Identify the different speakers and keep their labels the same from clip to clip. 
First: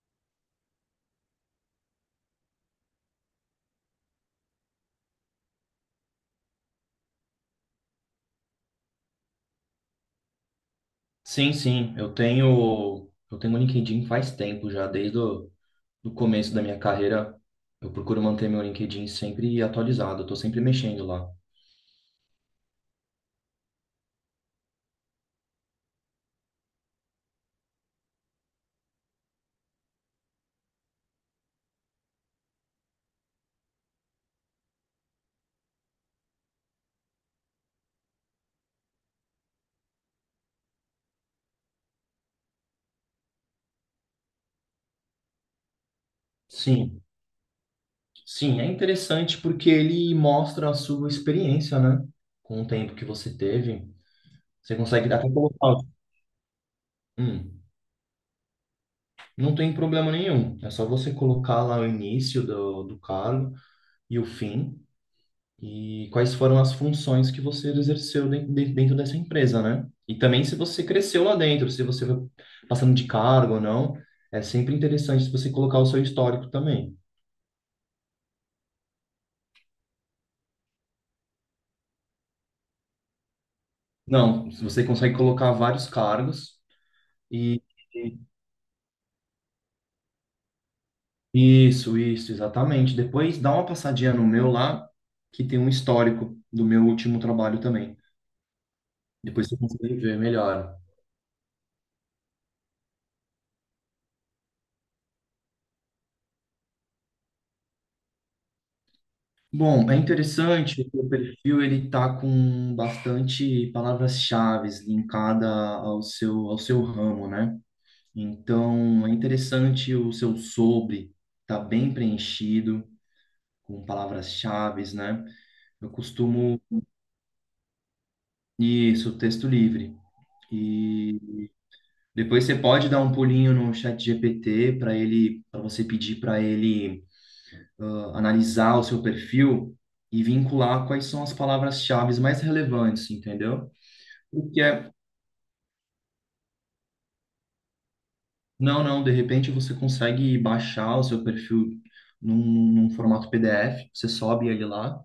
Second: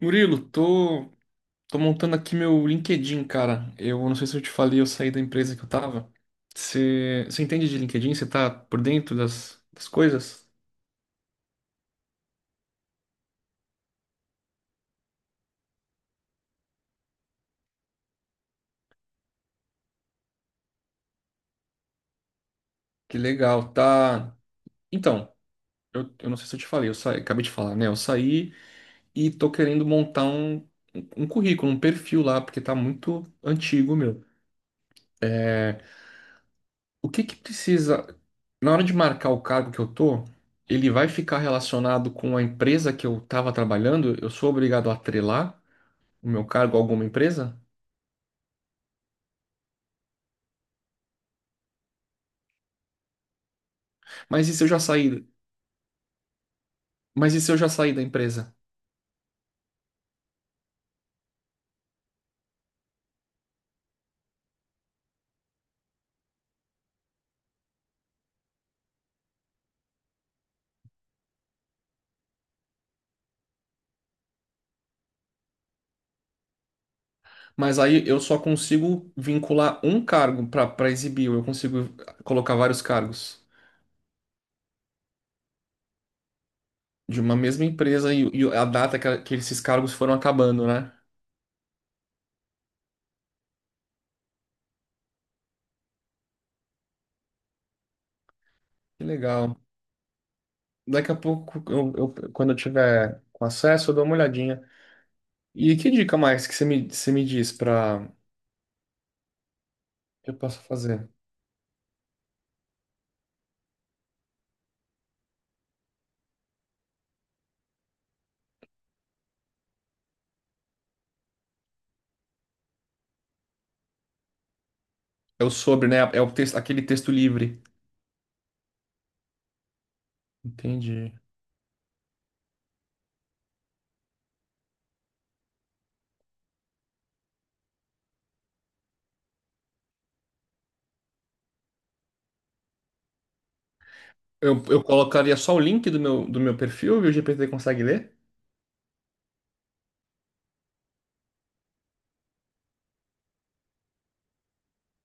Speaker 1: Murilo, tô montando aqui meu LinkedIn, cara. Eu não sei se eu te falei, eu saí da empresa que eu tava. Você entende de LinkedIn? Você tá por dentro das coisas?
Speaker 2: Sim, sim, eu tenho o LinkedIn faz tempo já, desde o do começo da minha carreira, eu procuro manter meu LinkedIn sempre atualizado, eu estou sempre mexendo lá.
Speaker 1: Que legal, tá? Então, eu não sei se eu te falei, eu saí, acabei de falar, né? Eu saí e tô querendo montar um currículo, um perfil lá, porque tá muito antigo, meu. O que que precisa, na hora de marcar o cargo que eu tô, ele vai ficar relacionado com a empresa que eu tava trabalhando? Eu sou obrigado a atrelar o meu cargo a
Speaker 2: Sim,
Speaker 1: alguma empresa?
Speaker 2: sim, é interessante porque ele mostra a sua experiência, né? Com o tempo que você teve,
Speaker 1: Mas e se eu
Speaker 2: você
Speaker 1: já
Speaker 2: consegue
Speaker 1: saí?
Speaker 2: até colocar.
Speaker 1: Mas e se eu
Speaker 2: Hum,
Speaker 1: já saí da empresa?
Speaker 2: não tem problema nenhum, é só você colocar lá o início do cargo e o fim. E quais foram as funções que você exerceu dentro dessa empresa, né? E também se você cresceu lá dentro, se você foi passando de cargo ou não, é sempre interessante se você colocar o seu histórico também.
Speaker 1: Mas aí eu só consigo vincular um cargo para exibir, eu consigo colocar vários cargos
Speaker 2: Não, se você consegue colocar vários cargos
Speaker 1: de uma
Speaker 2: e
Speaker 1: mesma empresa
Speaker 2: e-
Speaker 1: e, a data que esses cargos foram acabando, né?
Speaker 2: isso, isso, exatamente. Depois dá uma passadinha no meu lá, que tem um histórico do meu último trabalho também.
Speaker 1: Que
Speaker 2: Depois
Speaker 1: legal.
Speaker 2: você consegue ver melhor.
Speaker 1: Daqui a pouco, quando eu tiver com acesso, eu dou uma olhadinha. E que dica mais que você me diz para
Speaker 2: Bom, é
Speaker 1: eu posso
Speaker 2: interessante que
Speaker 1: fazer?
Speaker 2: o perfil ele está com bastante palavras-chaves linkada ao seu ramo, né? Então, é interessante o seu sobre tá bem preenchido com palavras-chaves, né?
Speaker 1: É o sobre,
Speaker 2: Eu
Speaker 1: né? É o texto,
Speaker 2: costumo
Speaker 1: aquele texto livre.
Speaker 2: isso, texto livre.
Speaker 1: Entendi.
Speaker 2: E depois você pode dar um pulinho no chat GPT para você pedir para ele analisar o seu perfil e vincular quais são as palavras-chaves mais relevantes, entendeu? O
Speaker 1: Eu,
Speaker 2: que
Speaker 1: eu
Speaker 2: é?
Speaker 1: colocaria só o link do meu perfil e o GPT consegue ler?
Speaker 2: Não, não, de repente você consegue baixar o seu perfil num formato PDF, você sobe ele lá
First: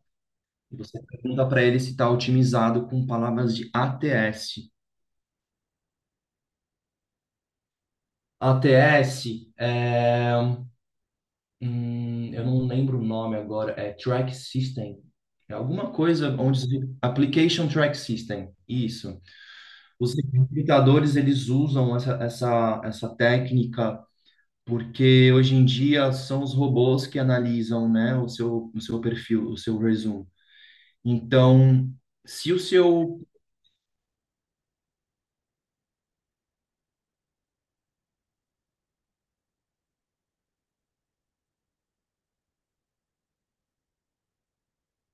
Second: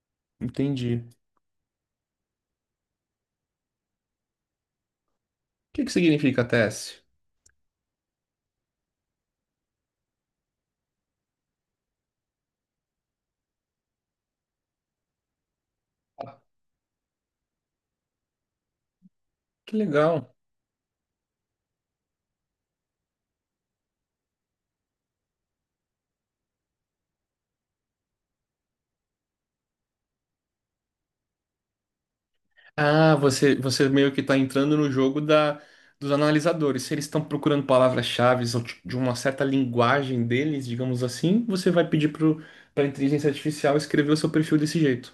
Speaker 2: e
Speaker 1: Entendi.
Speaker 2: você
Speaker 1: O
Speaker 2: pergunta para ele se está otimizado com palavras de ATS.
Speaker 1: que que significa TS?
Speaker 2: ATS é. Eu não lembro o nome agora, é Track System. É alguma coisa onde. Application Track System. Isso.
Speaker 1: Que
Speaker 2: Os
Speaker 1: legal.
Speaker 2: recrutadores, eles usam essa técnica porque hoje em dia são os robôs que analisam, né, o seu perfil, o seu resumo. Então, se o
Speaker 1: Ah,
Speaker 2: seu...
Speaker 1: você meio que está entrando no jogo dos analisadores. Se eles estão procurando palavras-chave ou de uma certa linguagem deles, digamos assim, você vai pedir para a inteligência artificial escrever o seu perfil desse jeito.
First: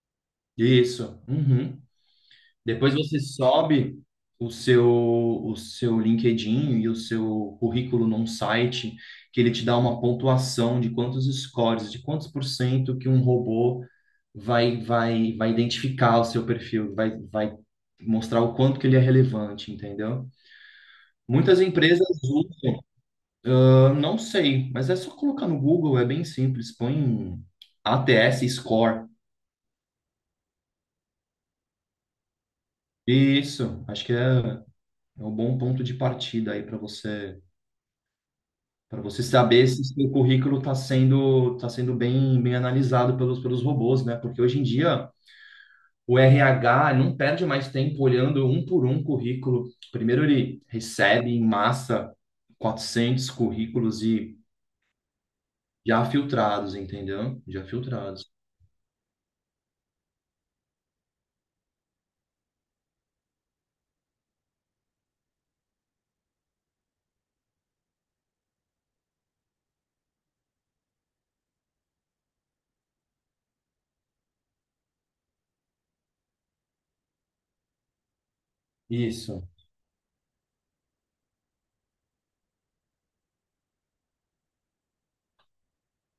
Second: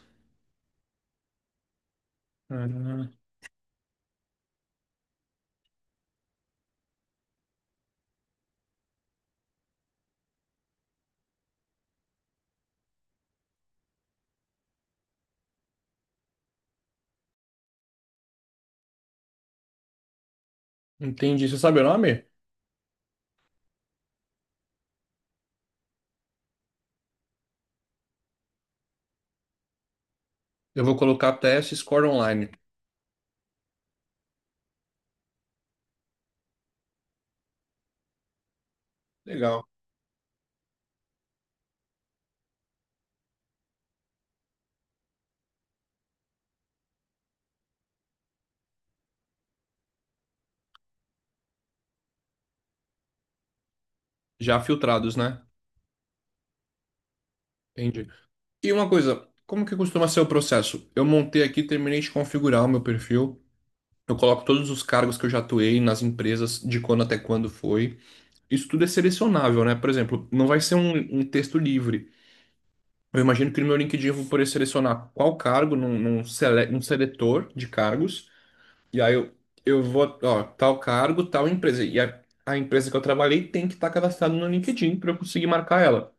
Speaker 2: Isso. Uhum. Depois
Speaker 1: Ah,
Speaker 2: você sobe o seu, o seu LinkedIn e o seu currículo num site que ele te dá uma pontuação de quantos scores, de quantos por cento que um robô vai identificar o seu perfil, vai mostrar o quanto que ele é relevante, entendeu?
Speaker 1: entendi. Você
Speaker 2: Muitas
Speaker 1: sabe o
Speaker 2: empresas
Speaker 1: nome?
Speaker 2: eu não sei, mas é só colocar no Google, é bem simples. Põe ATS Score.
Speaker 1: Eu vou colocar TS Score Online.
Speaker 2: Isso, acho que é, é um bom ponto de partida aí para você
Speaker 1: Legal.
Speaker 2: saber se seu currículo está sendo, tá sendo bem, bem analisado pelos, pelos robôs, né? Porque hoje em dia o RH não perde mais tempo olhando um por um currículo. Primeiro ele recebe em massa 400 currículos e
Speaker 1: Já filtrados, né?
Speaker 2: já filtrados, entendeu? Já
Speaker 1: Entendi.
Speaker 2: filtrados.
Speaker 1: E uma coisa, como que costuma ser o processo? Eu montei aqui, terminei de configurar o meu perfil. Eu coloco todos os cargos que eu já atuei nas empresas, de quando até quando foi. Isso tudo é selecionável, né? Por exemplo, não vai ser um texto livre. Eu imagino que no meu LinkedIn eu vou poder selecionar qual cargo um seletor de cargos. E aí
Speaker 2: Isso,
Speaker 1: eu vou, ó, tal cargo, tal empresa. E a empresa que eu trabalhei tem que estar cadastrada no LinkedIn para eu conseguir marcar ela.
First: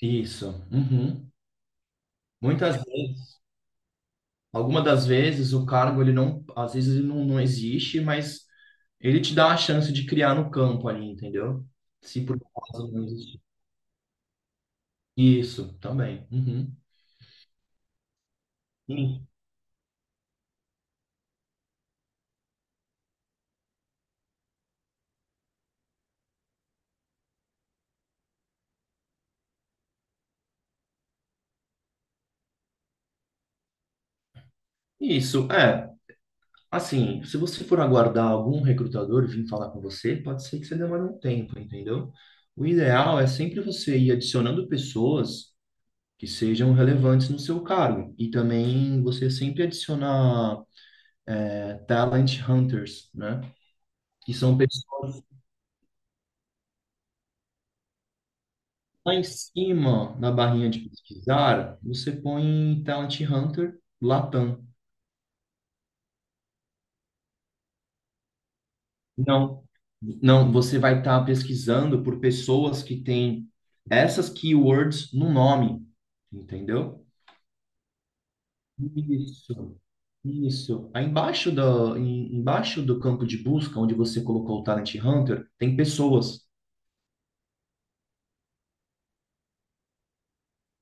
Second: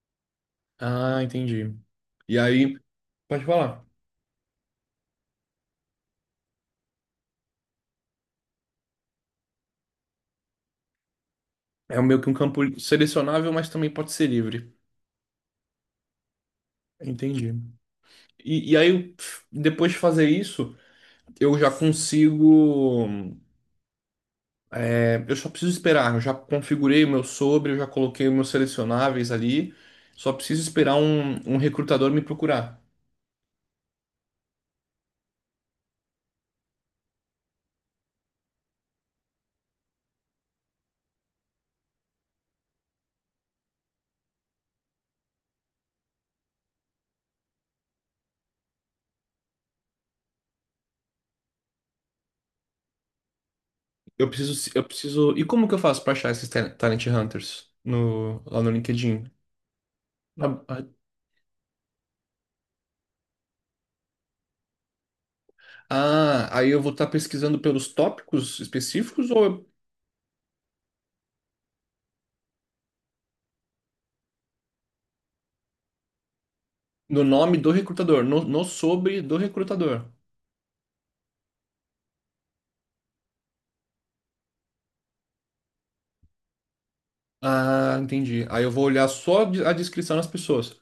Speaker 2: isso.
Speaker 1: Ah,
Speaker 2: Uhum.
Speaker 1: entendi. E aí,
Speaker 2: Muitas vezes,
Speaker 1: pode falar.
Speaker 2: alguma das vezes, o cargo ele não, às vezes ele não, não existe, mas ele te dá a chance de criar no campo ali, entendeu?
Speaker 1: É meio
Speaker 2: Se
Speaker 1: que um
Speaker 2: por
Speaker 1: campo
Speaker 2: acaso não existir.
Speaker 1: selecionável, mas também pode ser livre.
Speaker 2: Isso, também. Uhum.
Speaker 1: Entendi. E aí,
Speaker 2: Sim.
Speaker 1: pf, depois de fazer isso, eu já consigo. É, eu só preciso esperar. Eu já configurei o meu sobre, eu já coloquei os meus selecionáveis ali. Só preciso esperar um recrutador me procurar.
Speaker 2: Isso, é. Assim, se você for aguardar algum recrutador vir falar com você, pode ser que você demore um tempo, entendeu? O ideal é sempre você ir adicionando pessoas que sejam relevantes no seu cargo. E também você sempre adicionar é, talent hunters, né?
Speaker 1: Eu
Speaker 2: Que
Speaker 1: preciso,
Speaker 2: são
Speaker 1: eu
Speaker 2: pessoas
Speaker 1: preciso. E como que eu faço para achar esses Talent Hunters lá no
Speaker 2: lá em
Speaker 1: LinkedIn?
Speaker 2: cima na barrinha de
Speaker 1: Ah,
Speaker 2: pesquisar, você põe Talent Hunter Latam.
Speaker 1: aí eu vou estar pesquisando pelos tópicos específicos ou
Speaker 2: Não, não, você vai estar pesquisando por pessoas que têm essas keywords no nome, entendeu?
Speaker 1: no nome do recrutador? No sobre do
Speaker 2: Isso,
Speaker 1: recrutador?
Speaker 2: isso. Aí embaixo do, embaixo do campo de busca, onde você colocou o Talent Hunter, tem pessoas.
Speaker 1: Ah, entendi. Aí eu vou olhar a descrição das pessoas.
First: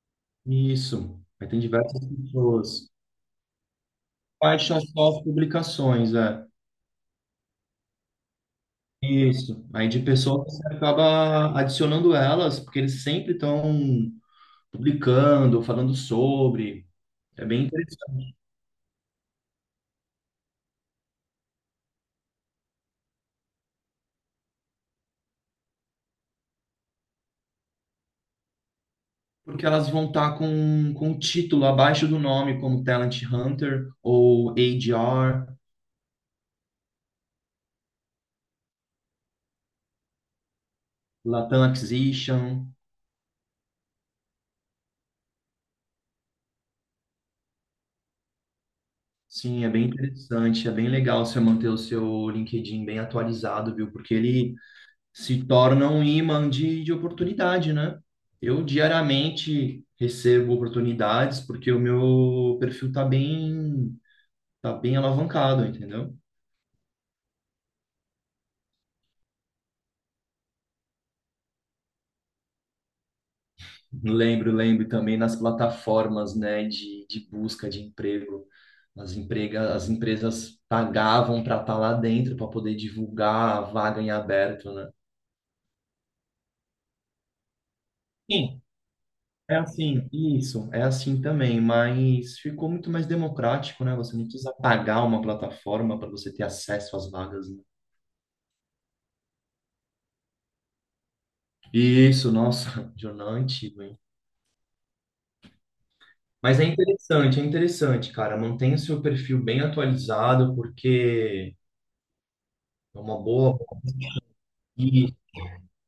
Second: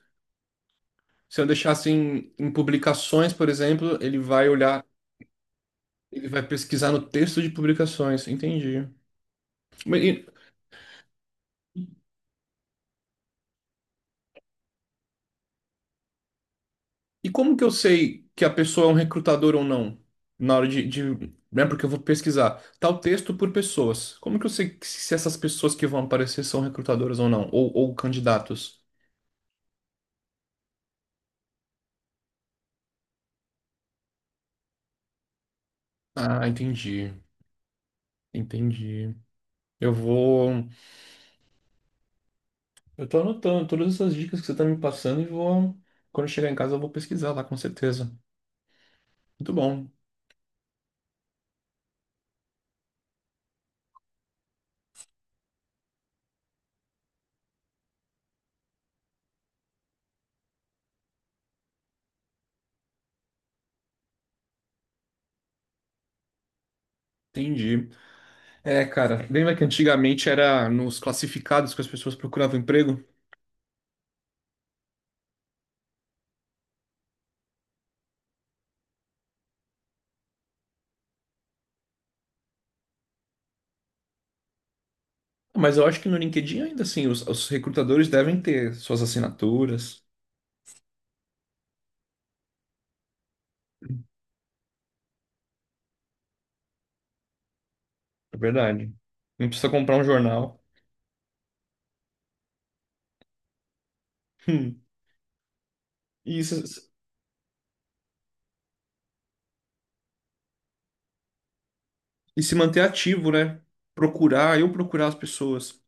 Speaker 2: Isso,
Speaker 1: Se eu
Speaker 2: aí tem
Speaker 1: deixar
Speaker 2: diversas
Speaker 1: assim em
Speaker 2: pessoas.
Speaker 1: publicações, por exemplo,
Speaker 2: Quais são as suas publicações,
Speaker 1: ele vai
Speaker 2: é?
Speaker 1: pesquisar no texto de publicações. Entendi.
Speaker 2: Isso. Aí de
Speaker 1: Mas
Speaker 2: pessoa você acaba adicionando elas, porque eles sempre estão publicando, falando sobre.
Speaker 1: e
Speaker 2: É
Speaker 1: como que
Speaker 2: bem
Speaker 1: eu sei
Speaker 2: interessante.
Speaker 1: que a pessoa é um recrutador ou não? Na hora né? Porque eu vou pesquisar tal texto por pessoas. Como que eu sei se essas pessoas que vão aparecer são recrutadoras ou não? Ou candidatos?
Speaker 2: Porque elas vão estar com o título abaixo do nome, como Talent Hunter ou ADR,
Speaker 1: Ah, entendi. Entendi. Eu vou.
Speaker 2: Latam Acquisition.
Speaker 1: Eu tô anotando todas essas dicas que você tá me passando e vou. Quando eu chegar em casa, eu vou pesquisar lá, com certeza. Muito
Speaker 2: Sim, é
Speaker 1: bom.
Speaker 2: bem interessante, é bem legal você manter o seu LinkedIn bem atualizado, viu? Porque ele se torna um imã de oportunidade, né? Eu diariamente recebo oportunidades porque o meu perfil tá bem alavancado, entendeu?
Speaker 1: Entendi. É, cara, lembra que antigamente era nos classificados que as pessoas procuravam emprego?
Speaker 2: Lembro, lembro também nas plataformas, né, de busca de emprego. As, emprega, as empresas pagavam para estar lá dentro, para poder divulgar a vaga em aberto, né?
Speaker 1: Mas eu acho que no LinkedIn ainda assim, os recrutadores devem
Speaker 2: Sim,
Speaker 1: ter suas
Speaker 2: é
Speaker 1: assinaturas.
Speaker 2: assim, isso, é assim também, mas ficou muito mais democrático, né? Você não precisa pagar uma plataforma para você ter acesso às vagas, né?
Speaker 1: É verdade. Não precisa comprar um jornal.
Speaker 2: Isso, nossa, jornal antigo, hein?
Speaker 1: Hum. E,
Speaker 2: Mas
Speaker 1: se-
Speaker 2: é interessante, cara. Mantenha o seu perfil bem atualizado, porque
Speaker 1: e se manter
Speaker 2: é uma
Speaker 1: ativo,
Speaker 2: boa
Speaker 1: né? Procurar, eu
Speaker 2: e
Speaker 1: procurar as pessoas.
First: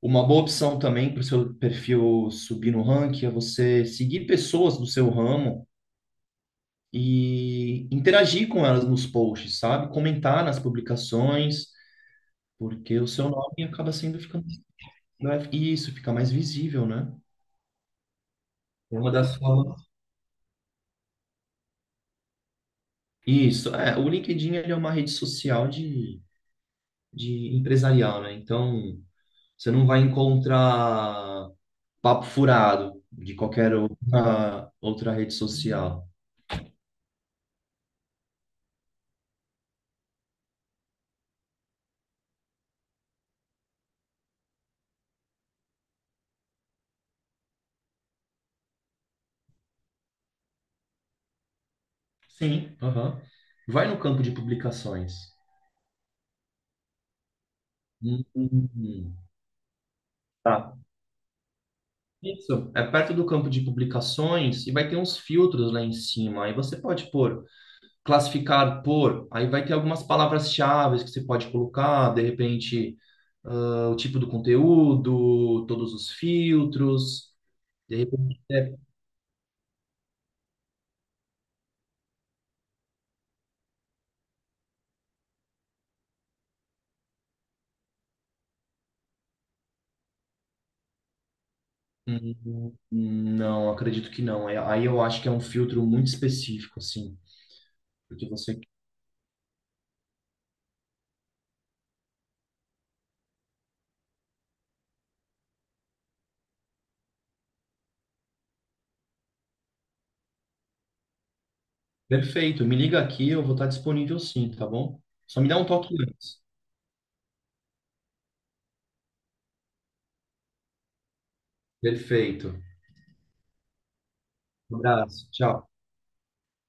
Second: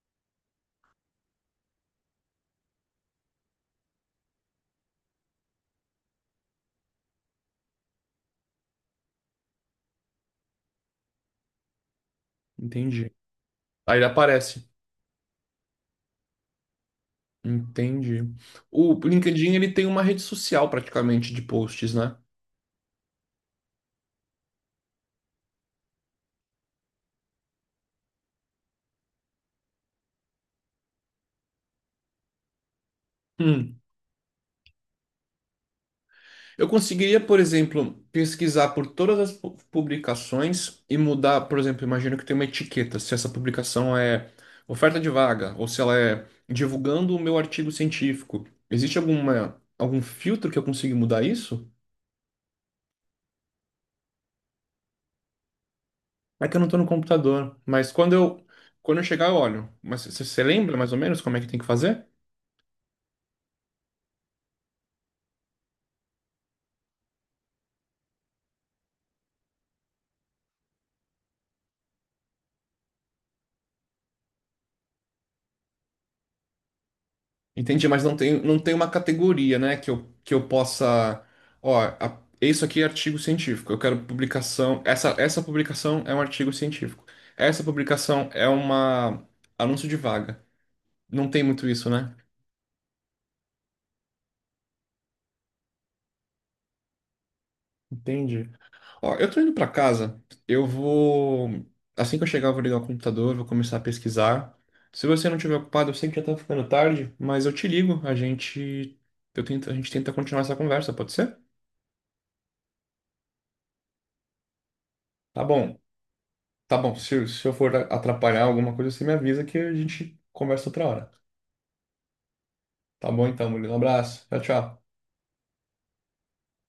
Speaker 2: uma boa opção também para o seu perfil subir no ranking é você seguir pessoas do seu ramo e interagir com elas nos posts, sabe? Comentar nas publicações. Porque o
Speaker 1: Entendi.
Speaker 2: seu nome acaba
Speaker 1: Aí ele
Speaker 2: sendo ficando,
Speaker 1: aparece.
Speaker 2: não é, isso, fica mais visível, né?
Speaker 1: Entendi. O
Speaker 2: É uma das
Speaker 1: LinkedIn ele
Speaker 2: formas.
Speaker 1: tem uma rede social praticamente de posts, né?
Speaker 2: Isso, é, o LinkedIn ele é uma rede social de empresarial, né? Então, você não vai encontrar papo furado de qualquer
Speaker 1: Hum.
Speaker 2: outra, outra rede social.
Speaker 1: Eu conseguiria, por exemplo, pesquisar por todas as publicações e mudar, por exemplo, imagino que tem uma etiqueta, se essa publicação é oferta de vaga ou se ela é divulgando o meu artigo científico. Existe alguma algum filtro que eu consiga mudar isso?
Speaker 2: Sim, aham. Vai no campo de publicações.
Speaker 1: É que eu não estou no computador, mas
Speaker 2: Hum, hum,
Speaker 1: quando eu
Speaker 2: hum.
Speaker 1: chegar eu olho. Mas você
Speaker 2: Tá.
Speaker 1: lembra mais ou menos como é que tem que fazer?
Speaker 2: Isso, é perto do campo de publicações e vai ter uns filtros lá em cima. Aí você pode pôr classificar por, aí vai ter algumas palavras-chave que você pode colocar, de repente, ah, o tipo do conteúdo, todos os filtros,
Speaker 1: Entendi,
Speaker 2: de
Speaker 1: mas não tem,
Speaker 2: repente,
Speaker 1: não
Speaker 2: é,
Speaker 1: tem uma categoria, né, que que eu possa. Ó, isso aqui é artigo científico. Eu quero publicação. Essa publicação é um artigo científico. Essa publicação é uma anúncio de vaga. Não tem muito isso, né?
Speaker 2: não, acredito que não. Aí eu acho que é um filtro muito específico, assim, porque
Speaker 1: Entendi.
Speaker 2: você...
Speaker 1: Ó, eu tô indo pra casa. Eu vou. Assim que eu chegar, eu vou ligar o computador, vou começar a pesquisar. Se você não estiver ocupado, eu sei que já tá ficando tarde, mas eu te ligo. A gente, eu tento, a gente tenta continuar essa conversa, pode ser?
Speaker 2: Perfeito, me liga aqui, eu vou estar disponível sim, tá bom? Só
Speaker 1: Tá
Speaker 2: me dá um
Speaker 1: bom.
Speaker 2: toque antes.
Speaker 1: Tá bom, se eu for atrapalhar alguma coisa, você me avisa que a gente conversa outra hora.
Speaker 2: Perfeito.
Speaker 1: Tá bom então, Murilo. Um abraço. Tchau,
Speaker 2: Um
Speaker 1: tchau.
Speaker 2: abraço, tchau.